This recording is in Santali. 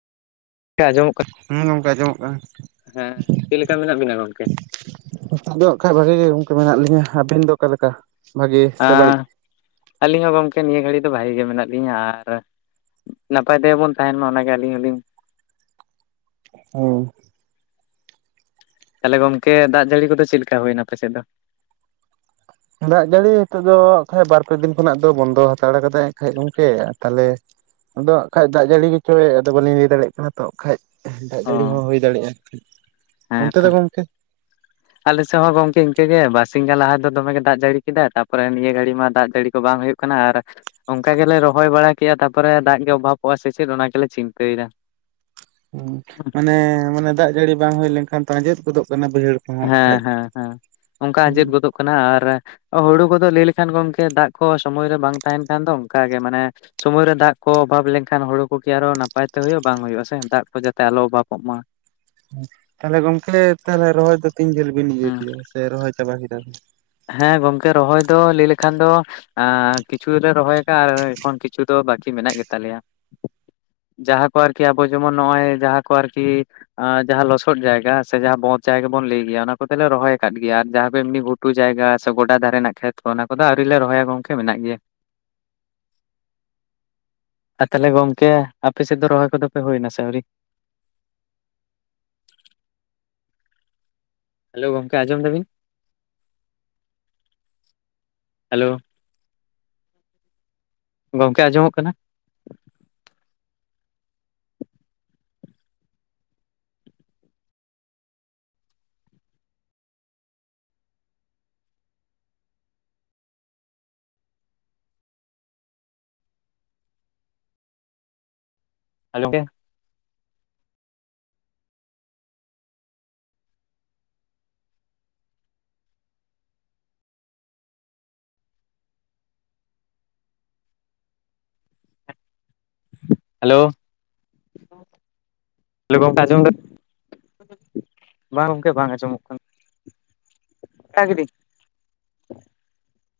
ᱠᱟ ᱟᱸᱡᱚᱢᱚᱜ ᱠᱟᱱᱟ? ᱦᱮᱸ ᱜᱚᱢᱠᱮ ᱟᱸᱡᱚᱢᱚᱜ ᱠᱟᱱᱟ᱾ ᱦᱮᱸ ᱪᱮᱫ ᱞᱮᱠᱟ ᱢᱮᱱᱟᱜ ᱵᱤᱱᱟ ᱜᱚᱝᱠᱮ? ᱱᱤᱛᱚᱜ ᱫᱚ ᱠᱷᱟᱡ ᱵᱷᱟᱹᱜᱤ ᱜᱮ ᱜᱚᱝᱠᱮ ᱢᱮᱱᱟᱜ ᱞᱤᱧᱟᱹ ᱟᱹᱵᱤᱱ ᱫᱚ ᱚᱠᱟᱞᱮᱠᱟ ᱟᱹᱞᱤᱧ ᱦᱚᱸ ᱜᱚᱢᱠᱮ ᱱᱤᱭᱟᱹ ᱜᱷᱟᱹᱲᱤᱡ ᱫᱚ ᱵᱷᱟᱹᱜᱤ ᱜᱮ ᱢᱮᱱᱟᱜ ᱞᱤᱧᱟ ᱟᱨ ᱱᱟᱯᱟᱭ ᱛᱮᱜᱮ ᱵᱚᱱ ᱛᱟᱦᱮᱱ ᱢᱟ ᱚᱱᱟᱜᱮ ᱟᱹᱞᱤᱧ ᱦᱚᱞᱤᱧ ᱦᱳᱭ ᱛᱟᱦᱚᱞᱮ ᱜᱚᱝᱠᱮ ᱫᱟᱜ ᱡᱟᱹᱲᱤ ᱠᱚᱫᱚ ᱪᱮᱫ ᱞᱮᱠᱟ ᱦᱩᱭ ᱮᱱᱟ ᱟᱯᱮ ᱥᱮᱫ ᱫᱚ? ᱫᱟᱜ ᱡᱟᱹᱲᱤ ᱱᱤᱛᱚᱜ ᱫᱚ ᱵᱟᱨ ᱯᱮ ᱫᱤᱱ ᱠᱷᱚᱱᱟᱜ ᱫᱚ ᱵᱚᱱᱫᱚ ᱦᱟᱛᱟᱲ ᱠᱟᱫᱟᱭ ᱮ ᱠᱷᱟᱡ ᱜᱚᱝᱠᱮ ᱛᱟᱦᱚᱞᱮ᱾ ᱟᱫᱚ ᱟᱸᱜᱠᱷᱟᱡ ᱫᱟᱜ ᱡᱟᱹᱲᱤ ᱜᱮᱪᱚᱭ ᱟᱫᱚ ᱵᱟᱝ ᱞᱤᱧ ᱞᱟᱹᱭ ᱫᱟᱲᱮᱭᱟᱜ ᱠᱟᱱᱟ᱾ ᱛᱚᱜ ᱠᱷᱟᱡ ᱫᱟᱜ ᱚ ᱡᱟᱹᱲᱤ ᱦᱚᱸ ᱦᱩᱭ ᱫᱟᱲᱮᱭᱟᱜᱼᱟ, ᱦᱮᱸ ᱚᱱᱛᱮ ᱛᱚ ᱫᱚ ᱜᱚᱢᱠᱮ? ᱟᱞᱮ ᱥᱮᱫ ᱦᱚᱸ ᱜᱚᱝᱠᱮ ᱤᱱᱠᱟᱹᱜᱮ ᱵᱟᱨᱥᱤᱧ ᱜᱟᱱ ᱞᱟᱦᱟ ᱫᱚᱢᱮ ᱜᱮ ᱫᱟᱜ ᱡᱟᱹᱲᱤ ᱠᱮᱫᱟ ᱛᱯᱚᱨᱮ ᱱᱤᱭᱟᱹ ᱜᱷᱟᱹᱲᱤ ᱢᱟ ᱫᱟᱜ ᱡᱟᱹᱲᱤ ᱠᱚ ᱵᱟᱝ ᱦᱩᱭᱩᱜ ᱠᱟᱱᱟ ᱟᱨ ᱚᱱᱠᱟ ᱜᱮᱞᱮ ᱨᱚᱦᱚᱭ ᱵᱟᱲᱟ ᱠᱮᱜᱼᱟ ᱛᱟᱨᱯᱚᱨᱮ ᱫᱟᱜ ᱜᱮ ᱚᱵᱷᱟᱵᱚᱜᱼᱟ ᱥᱮ ᱪᱮᱫ ᱚᱱᱟ ᱜᱮᱞᱮ ᱪᱤᱱᱛᱟᱹᱭᱮᱫᱟ᱾ ᱦᱩᱸ ᱢᱟᱱᱮ ᱢᱟᱱᱮ ᱫᱟᱜ ᱡᱟᱹᱲᱤ ᱵᱟᱝ ᱦᱩᱭ ᱞᱮᱱᱠᱷᱟᱱ ᱟᱸᱡᱮᱫ ᱜᱚᱫᱚᱜ ᱠᱟᱱᱟ ᱵᱟᱹᱭᱦᱟᱹᱲ ᱠᱚᱦᱚᱸ ᱦᱟᱸᱜ ᱦᱮᱸ ᱠᱷᱟᱡ᱾ ᱦᱮᱸ ᱦᱮᱸ ᱚᱱᱠᱟ ᱦᱩᱸ ᱟᱸᱡᱮᱫ ᱜᱚᱫᱚᱜ ᱠᱟᱱᱟ ᱟᱨ ᱦᱩᱲᱩ ᱠᱚᱫᱚ ᱞᱟᱹᱭ ᱞᱮᱠᱷᱟᱱ ᱜᱚᱢᱠᱮ ᱫᱟᱜ ᱠᱚ ᱥᱚᱢᱚᱭ ᱨᱮ ᱵᱟᱝ ᱛᱟᱦᱮᱱ ᱠᱷᱟᱱ ᱫᱚ ᱚᱱᱠᱟ ᱜᱮ ᱢᱟᱱᱮ᱾ ᱥᱚᱢᱚᱭ ᱨᱮ ᱫᱟᱜ ᱠᱚ ᱚᱵᱷᱟᱵ ᱞᱮᱱᱠᱷᱟᱱ ᱦᱩᱲᱩ ᱠᱚᱜᱮ ᱟᱨᱚ ᱱᱟᱯᱟᱭ ᱛᱮ ᱦᱩᱭᱩᱜᱼᱟ, ᱵᱟᱝ ᱦᱩᱭᱩᱜᱼᱟᱥᱮ ᱫᱟᱜ ᱠᱚ ᱡᱟᱛᱮ ᱟᱞᱚ ᱚᱵᱷᱟᱵᱚᱜ ᱢᱟ᱾ ᱛᱟᱦᱞᱮ ᱜᱚᱝᱠᱮ ᱛᱟᱦᱞᱮ ᱨᱚᱦᱚᱭ ᱫᱚ ᱛᱤᱱ ᱡᱷᱟᱹᱞ ᱵᱤᱱ ᱤᱭᱟᱹ ᱦᱩᱸ ᱠᱮᱫᱟ ᱥᱮ ᱨᱚᱦᱚᱭ ᱪᱟᱵᱟ ᱠᱮᱫᱟ ᱥᱮ ᱦᱮᱸ ᱜᱚᱝᱠᱮ ᱨᱚᱦᱚᱭ ᱫᱚ ᱞᱟᱹᱭ ᱞᱮᱠᱷᱟᱱ ᱫᱚᱼᱼ ᱟᱸ ᱠᱤᱪᱷᱩ ᱞᱮ ᱨᱚᱦᱚᱭ ᱠᱟᱜᱼᱟ ᱟᱨ ᱮᱠᱷᱚᱱ ᱠᱤᱪᱷᱩ ᱫᱚ ᱵᱟᱠᱤ ᱢᱮᱱᱟᱜ ᱜᱮᱛᱟ ᱞᱮᱭᱟ᱾ ᱡᱟᱦᱟᱸ ᱠᱚ ᱟᱨᱠᱤ ᱟᱵᱚ ᱡᱮᱢᱚᱱ ᱱᱚᱜ-ᱚᱭ ᱡᱟᱦᱟᱸ ᱠᱚ ᱟᱨᱠᱤ ᱡᱟᱦᱟᱸ ᱞᱚᱥᱚᱫ ᱡᱟᱭᱜᱟ ᱦᱮ ᱥᱮ ᱡᱟᱦᱟᱸ ᱵᱚᱫ ᱡᱟᱭᱜᱟ ᱵᱚᱱ ᱞᱟᱹᱭ ᱜᱮᱭᱟ ᱚᱱᱟ ᱠᱚᱛᱮᱞᱮ ᱨᱚᱦᱚᱭ ᱠᱟᱫ ᱜᱮᱭᱟ ᱟᱨ ᱡᱟᱦᱟᱸ ᱠᱚ ᱮᱢᱱᱤ ᱜᱷᱩᱴ ᱴᱩ ᱡᱟᱭᱜᱟ ᱥᱮ ᱜᱚᱰᱟ ᱫᱷᱟᱨᱮ ᱱᱟᱜ ᱠᱷᱮᱛ ᱠᱚ ᱚᱱᱟ ᱠᱚᱫᱚ ᱟᱹᱣᱨᱤ ᱞᱮ ᱨᱚᱦᱚᱭᱟ ᱜᱚᱝᱠᱮ ᱢᱮᱱᱟᱜ ᱜᱮᱭᱟ᱾ ᱟᱨ ᱛᱟᱦᱞᱮ ᱜᱚᱝᱠᱮ ᱟᱯᱮ ᱥᱮᱫ ᱫᱚ ᱨᱚᱦᱚᱭ ᱠᱚᱫᱚ ᱯᱮ ᱦᱩᱭ ᱱᱟᱥᱮ ᱟᱹᱣᱨᱤ? ᱦᱮᱞᱳ ᱜᱚᱝᱠᱮ ᱟᱸᱡᱚᱢ ᱫᱟᱵᱤᱱ? ᱦᱮᱞᱳ᱾ ᱜᱚᱝᱠᱮ ᱟᱸᱡᱚᱢᱚᱜ ᱠᱟᱱᱟ? ᱟᱢᱚᱢᱠᱮ ᱦᱟᱞᱳ ᱞᱳ ᱜᱚᱝᱠᱮ ᱟᱸᱡᱚᱢ ᱮᱫᱟ ᱵᱟᱝ ᱜᱚᱝᱠᱮ ᱵᱟᱝ ᱟᱸᱡᱚᱢᱚᱜ ᱠᱟᱱᱟ᱾ ᱦᱮᱸ ᱜᱤᱰᱤ, [unintelligible]